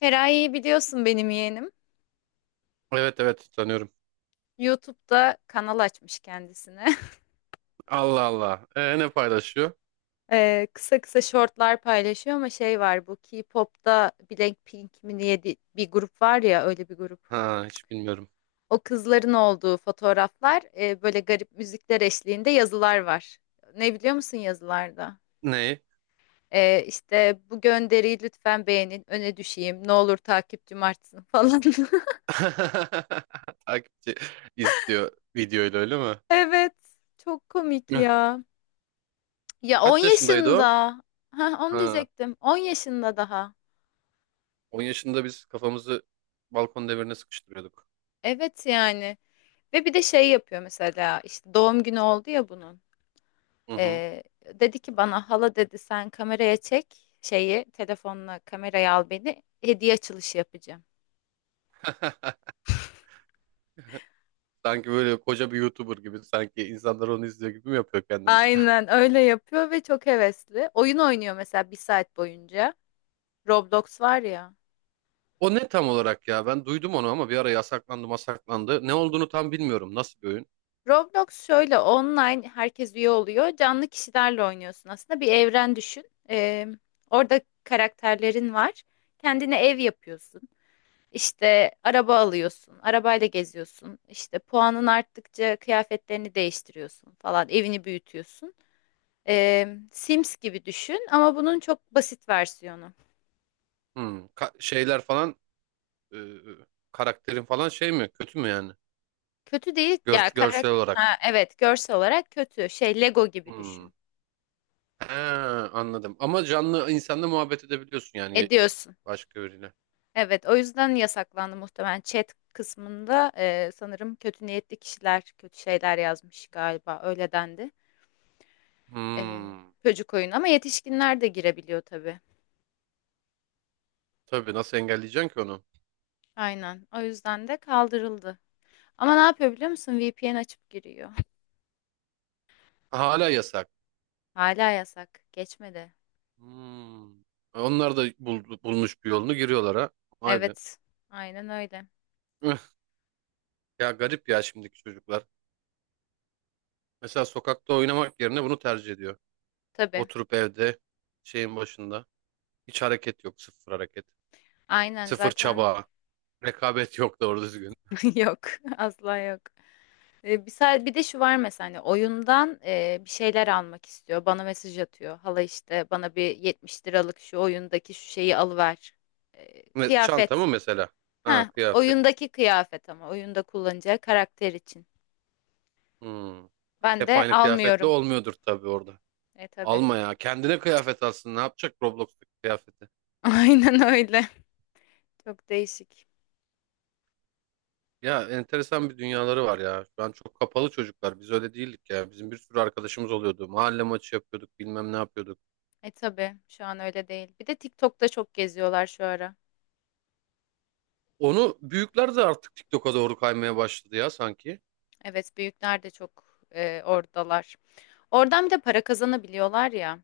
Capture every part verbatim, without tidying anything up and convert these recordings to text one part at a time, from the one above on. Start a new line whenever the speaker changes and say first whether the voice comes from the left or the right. left: Feraye'yi biliyorsun benim yeğenim.
right: Evet evet tanıyorum.
left: YouTube'da kanal açmış kendisine.
right: Allah Allah. Ee, ne paylaşıyor?
left: Ee, kısa kısa shortlar paylaşıyor ama şey var bu K-pop'ta Blackpink mi diye di- bir grup var ya öyle bir grup.
right: Ha hiç bilmiyorum.
left: O kızların olduğu fotoğraflar e, böyle garip müzikler eşliğinde yazılar var. Ne biliyor musun yazılarda?
right: Neyi?
left: Ee, işte bu gönderiyi lütfen beğenin, öne düşeyim, ne olur takipçim artsın falan.
right: Takipçi istiyor videoyla öyle mi?
left: Evet, çok komik
right: Hıh.
left: ya. Ya on
right: Kaç yaşındaydı
left: yaşında.
right: o?
left: Ha, onu
right: Ha,
left: diyecektim. On yaşında daha.
right: on yaşında biz kafamızı balkon demirine sıkıştırıyorduk.
left: Evet yani. Ve bir de şey yapıyor mesela, işte doğum günü oldu ya bunun.
right: Hı hı.
left: Ee, dedi ki bana, hala dedi, sen kameraya çek şeyi, telefonla kameraya al beni, hediye açılışı yapacağım.
right: Sanki böyle koca bir YouTuber gibi sanki insanlar onu izliyor gibi mi yapıyor kendini?
left: Aynen öyle yapıyor ve çok hevesli. Oyun oynuyor mesela bir saat boyunca. Roblox var ya.
right: O ne tam olarak ya? Ben duydum onu ama bir ara yasaklandı masaklandı. Ne olduğunu tam bilmiyorum. Nasıl bir oyun?
left: Roblox şöyle, online herkes üye oluyor. Canlı kişilerle oynuyorsun aslında. Bir evren düşün. Ee, orada karakterlerin var. Kendine ev yapıyorsun. İşte araba alıyorsun. Arabayla geziyorsun. İşte puanın arttıkça kıyafetlerini değiştiriyorsun falan. Evini büyütüyorsun. Ee, Sims gibi düşün ama bunun çok basit versiyonu.
right: Hmm. Ka- şeyler falan e, karakterin falan şey mi? Kötü mü yani?
left: Kötü değil ya
right: Gör- görsel olarak.
left: karakter. Evet, görsel olarak kötü. Şey, Lego gibi
right: Hmm.
left: düşün.
right: He, anladım. Ama canlı insanla muhabbet edebiliyorsun yani
left: Ediyorsun.
right: başka biriyle.
left: Evet, o yüzden yasaklandı muhtemelen. Chat kısmında e, sanırım kötü niyetli kişiler kötü şeyler yazmış galiba. Öyle dendi. E,
right: Hmm.
left: çocuk oyunu ama yetişkinler de girebiliyor tabii.
right: Tabii nasıl engelleyeceksin ki onu?
left: Aynen. O yüzden de kaldırıldı. Ama ne yapıyor biliyor musun? V P N açıp giriyor.
right: Hala yasak.
left: Hala yasak. Geçmedi.
right: Hmm. Onlar da bul- bulmuş bir yolunu giriyorlar ha. Vay be.
left: Evet. Aynen öyle.
right: Üh. Ya garip ya şimdiki çocuklar. Mesela sokakta oynamak yerine bunu tercih ediyor.
left: Tabii.
right: Oturup evde şeyin başında. Hiç hareket yok. Sıfır hareket.
left: Aynen
right: Sıfır
left: zaten.
right: çaba. Rekabet yok doğru düzgün.
left: Yok. Asla yok. E, Bir, sa- bir de şu var mesela, hani oyundan e, bir şeyler almak istiyor. Bana mesaj atıyor. Hala, işte bana bir 70 liralık şu oyundaki şu şeyi alıver. E,
right: Ve çanta
left: kıyafet.
right: mı mesela? Ha
left: Ha,
right: kıyafet.
left: oyundaki kıyafet ama oyunda kullanacağı karakter için.
right: Hmm.
left: Ben
right: Hep
left: de
right: aynı kıyafetle
left: almıyorum.
right: olmuyordur tabii orada.
left: E tabii.
right: Alma ya. Kendine kıyafet alsın. Ne yapacak Roblox'taki kıyafeti?
left: Aynen öyle. Çok değişik.
right: Ya enteresan bir dünyaları var ya. Şu an çok kapalı çocuklar. Biz öyle değildik ya. Bizim bir sürü arkadaşımız oluyordu. Mahalle maçı yapıyorduk. Bilmem ne yapıyorduk.
left: E tabii şu an öyle değil. Bir de TikTok'ta çok geziyorlar şu ara.
right: Onu büyükler de artık TikTok'a doğru kaymaya başladı ya sanki.
left: Evet, büyükler de çok e, oradalar. Oradan bir de para kazanabiliyorlar ya.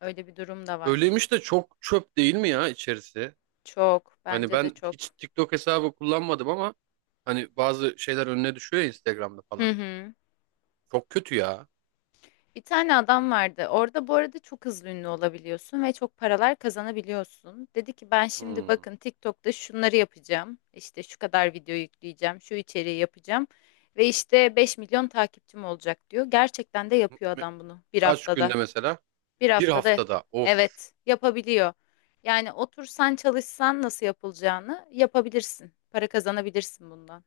left: Öyle bir durum da var.
right: Öyleymiş de çok çöp değil mi ya içerisi?
left: Çok,
right: Hani
left: bence de
right: ben hiç
left: çok.
right: TikTok hesabı kullanmadım ama hani bazı şeyler önüne düşüyor ya Instagram'da
left: Hı
right: falan.
left: hı.
right: Çok kötü ya.
left: Bir tane adam vardı. Orada, bu arada, çok hızlı ünlü olabiliyorsun ve çok paralar kazanabiliyorsun. Dedi ki, ben şimdi
right: Hmm.
left: bakın TikTok'ta şunları yapacağım. İşte şu kadar video yükleyeceğim, şu içeriği yapacağım ve işte beş milyon takipçim olacak diyor. Gerçekten de yapıyor adam bunu bir
right: Kaç günde
left: haftada.
right: mesela?
left: Bir
right: Bir
left: haftada,
right: haftada of.
left: evet, yapabiliyor. Yani otursan çalışsan, nasıl yapılacağını yapabilirsin. Para kazanabilirsin bundan.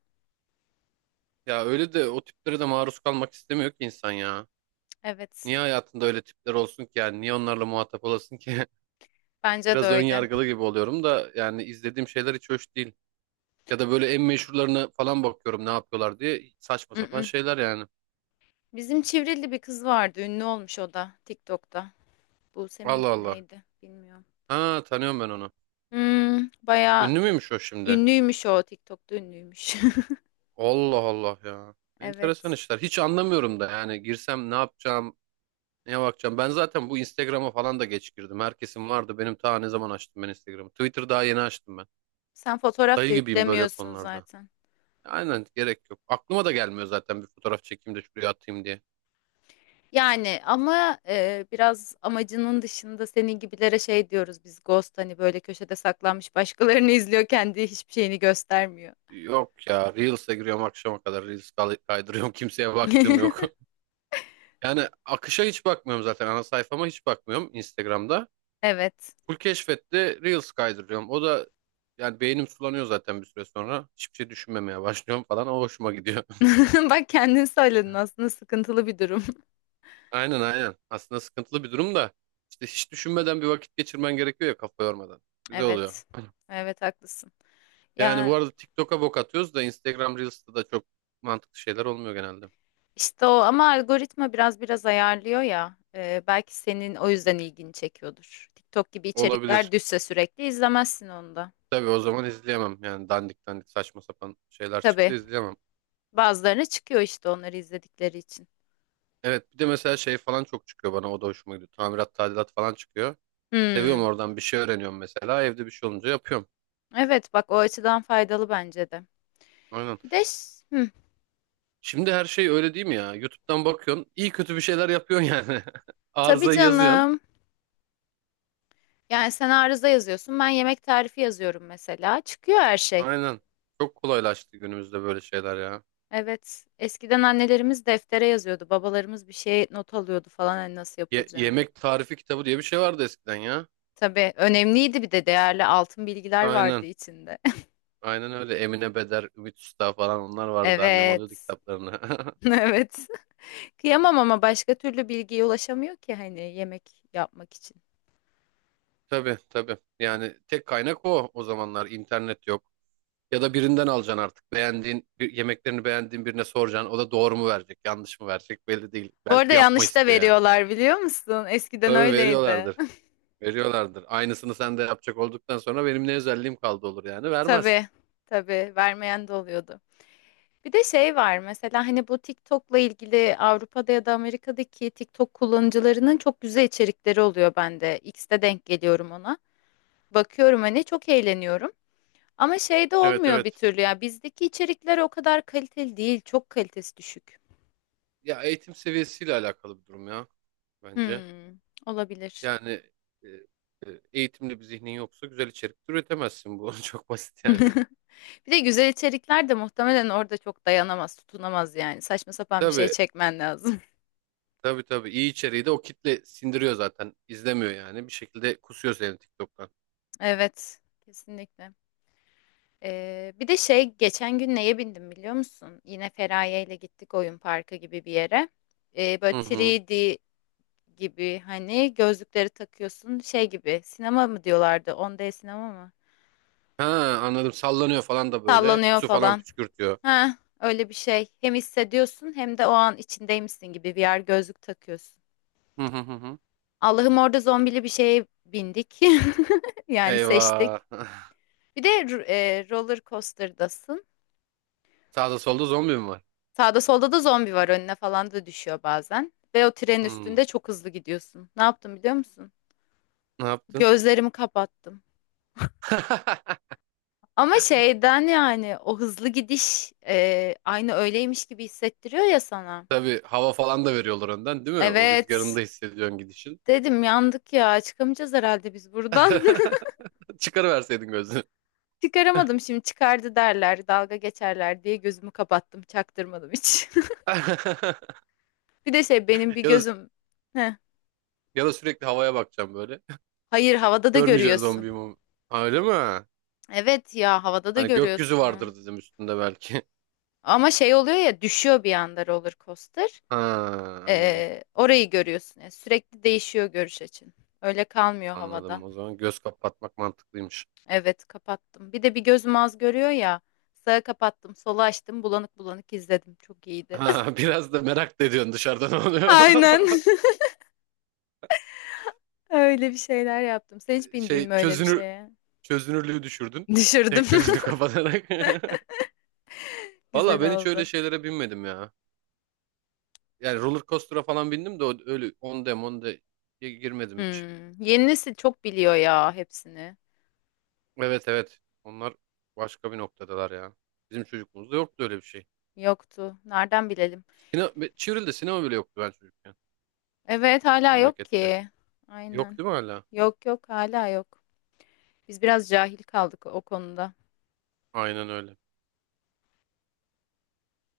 right: Ya öyle de o tiplere de maruz kalmak istemiyor ki insan ya.
left: Evet,
right: Niye hayatında öyle tipler olsun ki yani? Niye onlarla muhatap olasın ki?
left: bence de
right: Biraz ön
left: öyle.
right: yargılı gibi oluyorum da yani izlediğim şeyler hiç hoş değil. Ya da böyle en meşhurlarına falan bakıyorum ne yapıyorlar diye saçma sapan şeyler yani.
left: Bizim Çivril'li bir kız vardı. Ünlü olmuş o da TikTok'ta. Buse
right: Allah
left: miydi
right: Allah.
left: neydi bilmiyorum.
right: Ha tanıyorum ben onu.
left: Hmm, bayağı
right: Ünlü
left: pa-
right: müymüş o şimdi?
left: ünlüymüş, o TikTok'ta ünlüymüş.
right: Allah Allah ya. Enteresan
left: Evet.
right: işler. Hiç anlamıyorum da yani girsem ne yapacağım, neye bakacağım? Ben zaten bu Instagram'a falan da geç girdim. Herkesin vardı. Benim ta ne zaman açtım ben Instagram'ı. Twitter daha yeni açtım ben.
left: Sen fotoğraf
right: Dayı
left: da
right: gibiyim böyle
left: yüklemiyorsun
right: konularda.
left: zaten.
right: Aynen gerek yok. Aklıma da gelmiyor zaten bir fotoğraf çekeyim de şuraya atayım diye.
left: Yani ama e, biraz amacının dışında, senin gibilere şey diyoruz biz, ghost, hani böyle köşede saklanmış, başkalarını izliyor, kendi hiçbir şeyini göstermiyor.
right: Yok ya Reels'e giriyorum akşama kadar Reels kay- kaydırıyorum kimseye baktığım yok. Yani akışa hiç bakmıyorum zaten ana sayfama hiç bakmıyorum Instagram'da.
left: Evet.
right: Full keşfette Reels kaydırıyorum. O da yani beynim sulanıyor zaten bir süre sonra. Hiçbir şey düşünmemeye başlıyorum falan o hoşuma gidiyor.
left: Bak, kendin söyledin, aslında sıkıntılı bir durum.
right: Aynen aynen. Aslında sıkıntılı bir durum da işte hiç düşünmeden bir vakit geçirmen gerekiyor ya kafa yormadan. Güzel oluyor.
left: Evet. Evet, haklısın.
right: Yani bu
left: Ya,
right: arada TikTok'a bok atıyoruz da Instagram Reels'ta da çok mantıklı şeyler olmuyor genelde.
left: İşte o ama algoritma biraz biraz ayarlıyor ya. E, belki senin o yüzden ilgini çekiyordur. TikTok gibi
right: Olabilir.
left: içerikler düşse sürekli izlemezsin onu da.
right: Tabii o zaman izleyemem. Yani dandik dandik saçma sapan şeyler çıksa
left: Tabii,
right: izleyemem.
left: bazılarına çıkıyor işte, onları izledikleri için.
right: Evet bir de mesela şey falan çok çıkıyor bana o da hoşuma gidiyor. Tamirat tadilat falan çıkıyor. Seviyorum
left: Hmm,
right: oradan bir şey öğreniyorum mesela. Evde bir şey olunca yapıyorum.
left: evet, bak, o açıdan faydalı bence de.
right: Aynen.
left: Bir de ş- hmm,
right: Şimdi her şey öyle değil mi ya? YouTube'dan bakıyorsun. İyi kötü bir şeyler yapıyorsun yani.
left: tabii
right: Arızayı yazıyorsun.
left: canım. Yani sen arıza yazıyorsun, ben yemek tarifi yazıyorum mesela. Çıkıyor her şey.
right: Aynen. Çok kolaylaştı günümüzde böyle şeyler ya.
left: Evet, eskiden annelerimiz deftere yazıyordu. Babalarımız bir şeye not alıyordu falan, hani nasıl
right: Ye-
left: yapılacağını.
right: yemek tarifi kitabı diye bir şey vardı eskiden ya.
left: Tabii, önemliydi, bir de değerli altın bilgiler vardı
right: Aynen.
left: içinde.
right: Aynen öyle. Emine Beder, Ümit Usta falan onlar vardı. Annem
left: Evet.
right: alıyordu kitaplarını.
left: Evet. Kıyamam ama başka türlü bilgiye ulaşamıyor ki hani, yemek yapmak için.
right: Tabii tabii. Yani tek kaynak o o zamanlar. İnternet yok. Ya da birinden alacaksın artık. Beğendiğin, bir, yemeklerini beğendiğin birine soracaksın. O da doğru mu verecek, yanlış mı verecek belli değil.
left: Bu arada
right: Belki yapma
left: yanlış da
right: istiyor yani.
left: veriyorlar, biliyor musun? Eskiden
right: Tabii
left: öyleydi.
right: veriyorlardır. Veriyorlardır. Aynısını sen de yapacak olduktan sonra benim ne özelliğim kaldı olur yani. Vermez.
left: Tabii. Tabii vermeyen de oluyordu. Bir de şey var mesela, hani bu TikTok'la ilgili, Avrupa'da ya da Amerika'daki TikTok kullanıcılarının çok güzel içerikleri oluyor bende. X'te denk geliyorum ona. Bakıyorum hani, çok eğleniyorum. Ama şey de
right: Evet
left: olmuyor bir
right: evet.
left: türlü ya. Bizdeki içerikler o kadar kaliteli değil. Çok kalitesi düşük.
right: Ya eğitim seviyesiyle alakalı bir durum ya bence.
left: Hmm, olabilir.
right: Yani e, e, eğitimli bir zihnin yoksa güzel içerik de üretemezsin bu. Çok basit yani.
left: Bir de güzel içerikler de muhtemelen orada çok dayanamaz, tutunamaz yani. Saçma sapan bir şey
right: Tabii
left: çekmen lazım.
right: tabii tabii iyi içeriği de o kitle sindiriyor zaten. İzlemiyor yani. Bir şekilde kusuyor seni TikTok'tan.
left: Evet, kesinlikle. Ee, bir de şey, geçen gün neye bindim biliyor musun? Yine Feraye ile gittik oyun parkı gibi bir yere. Ee, böyle
right: Hı hı.
left: üç D gibi, hani gözlükleri takıyorsun, şey gibi, sinema mı diyorlardı? on D sinema mı?
right: Ha anladım. Sallanıyor falan da böyle.
left: Sallanıyor
right: Su falan
left: falan.
right: püskürtüyor.
left: Ha, öyle bir şey. Hem hissediyorsun hem de o an içindeymişsin gibi, V R gözlük takıyorsun.
right: Hı hı hı. Hı.
left: Allah'ım, orada zombili bir şeye bindik. Yani seçtik.
right: Eyvah.
left: Bir de r- e, roller coaster'dasın.
right: Sağda solda zombi mi var?
left: Sağda solda da zombi var, önüne falan da düşüyor bazen. Ve o trenin
right: Hmm.
left: üstünde çok hızlı gidiyorsun. Ne yaptım biliyor musun?
right: Ne yaptın?
left: Gözlerimi kapattım. Ama şeyden, yani o hızlı gidiş e, aynı öyleymiş gibi hissettiriyor ya sana.
right: Tabii hava falan da veriyorlar önden değil mi? O rüzgarını da
left: Evet.
right: hissediyorsun gidişin.
left: Dedim, yandık ya, çıkamayacağız herhalde biz buradan.
right: Çıkarıverseydin gözünü.
left: Çıkaramadım, şimdi çıkardı derler, dalga geçerler diye gözümü kapattım, çaktırmadım hiç. Bir de şey, benim bir
right: Ya da
left: gözüm. Heh.
right: Ya da sürekli havaya bakacağım böyle.
left: Hayır, havada da
right: Görmeyeceğiz
left: görüyorsun.
right: zombiyi mi? Ha, öyle mi?
left: Evet ya, havada da
right: Hani gökyüzü
left: görüyorsun.
right: vardır dedim üstünde belki.
left: Ama şey oluyor ya, düşüyor bir anda roller coaster.
right: Ha anladım.
left: Ee, orayı görüyorsun. Yani sürekli değişiyor görüş açın. Öyle kalmıyor
right: Anladım.
left: havada.
right: O zaman göz kapatmak mantıklıymış.
left: Evet, kapattım. Bir de bir gözüm az görüyor ya. Sağa kapattım, sola açtım, bulanık bulanık izledim. Çok iyiydi.
right: Ha, biraz da merak da ediyorsun dışarıda ne oluyor.
left: Aynen. Öyle bir şeyler yaptım. Sen hiç bindin
right: Şey
left: mi öyle bir
right: çözünür
left: şeye?
right: Çözünürlüğü düşürdün.
left: Düşürdüm.
right: Tek gözünü kapatarak. Valla
left: Güzel
right: ben hiç öyle
left: oldu.
right: şeylere binmedim ya. Yani roller coaster'a falan bindim de o- öyle on dem on de girmedim hiç.
left: Hmm. Yeni nesil çok biliyor ya hepsini.
right: Evet evet. Onlar başka bir noktadalar ya. Bizim çocukluğumuzda yoktu öyle bir şey.
left: Yoktu. Nereden bilelim?
right: Sine Çivril'de sinema bile yoktu ben çocukken
left: Evet, hala yok
right: memlekette.
left: ki.
right: Yok
left: Aynen.
right: değil mi hala?
left: Yok yok, hala yok. Biz biraz cahil kaldık o konuda.
right: Aynen öyle.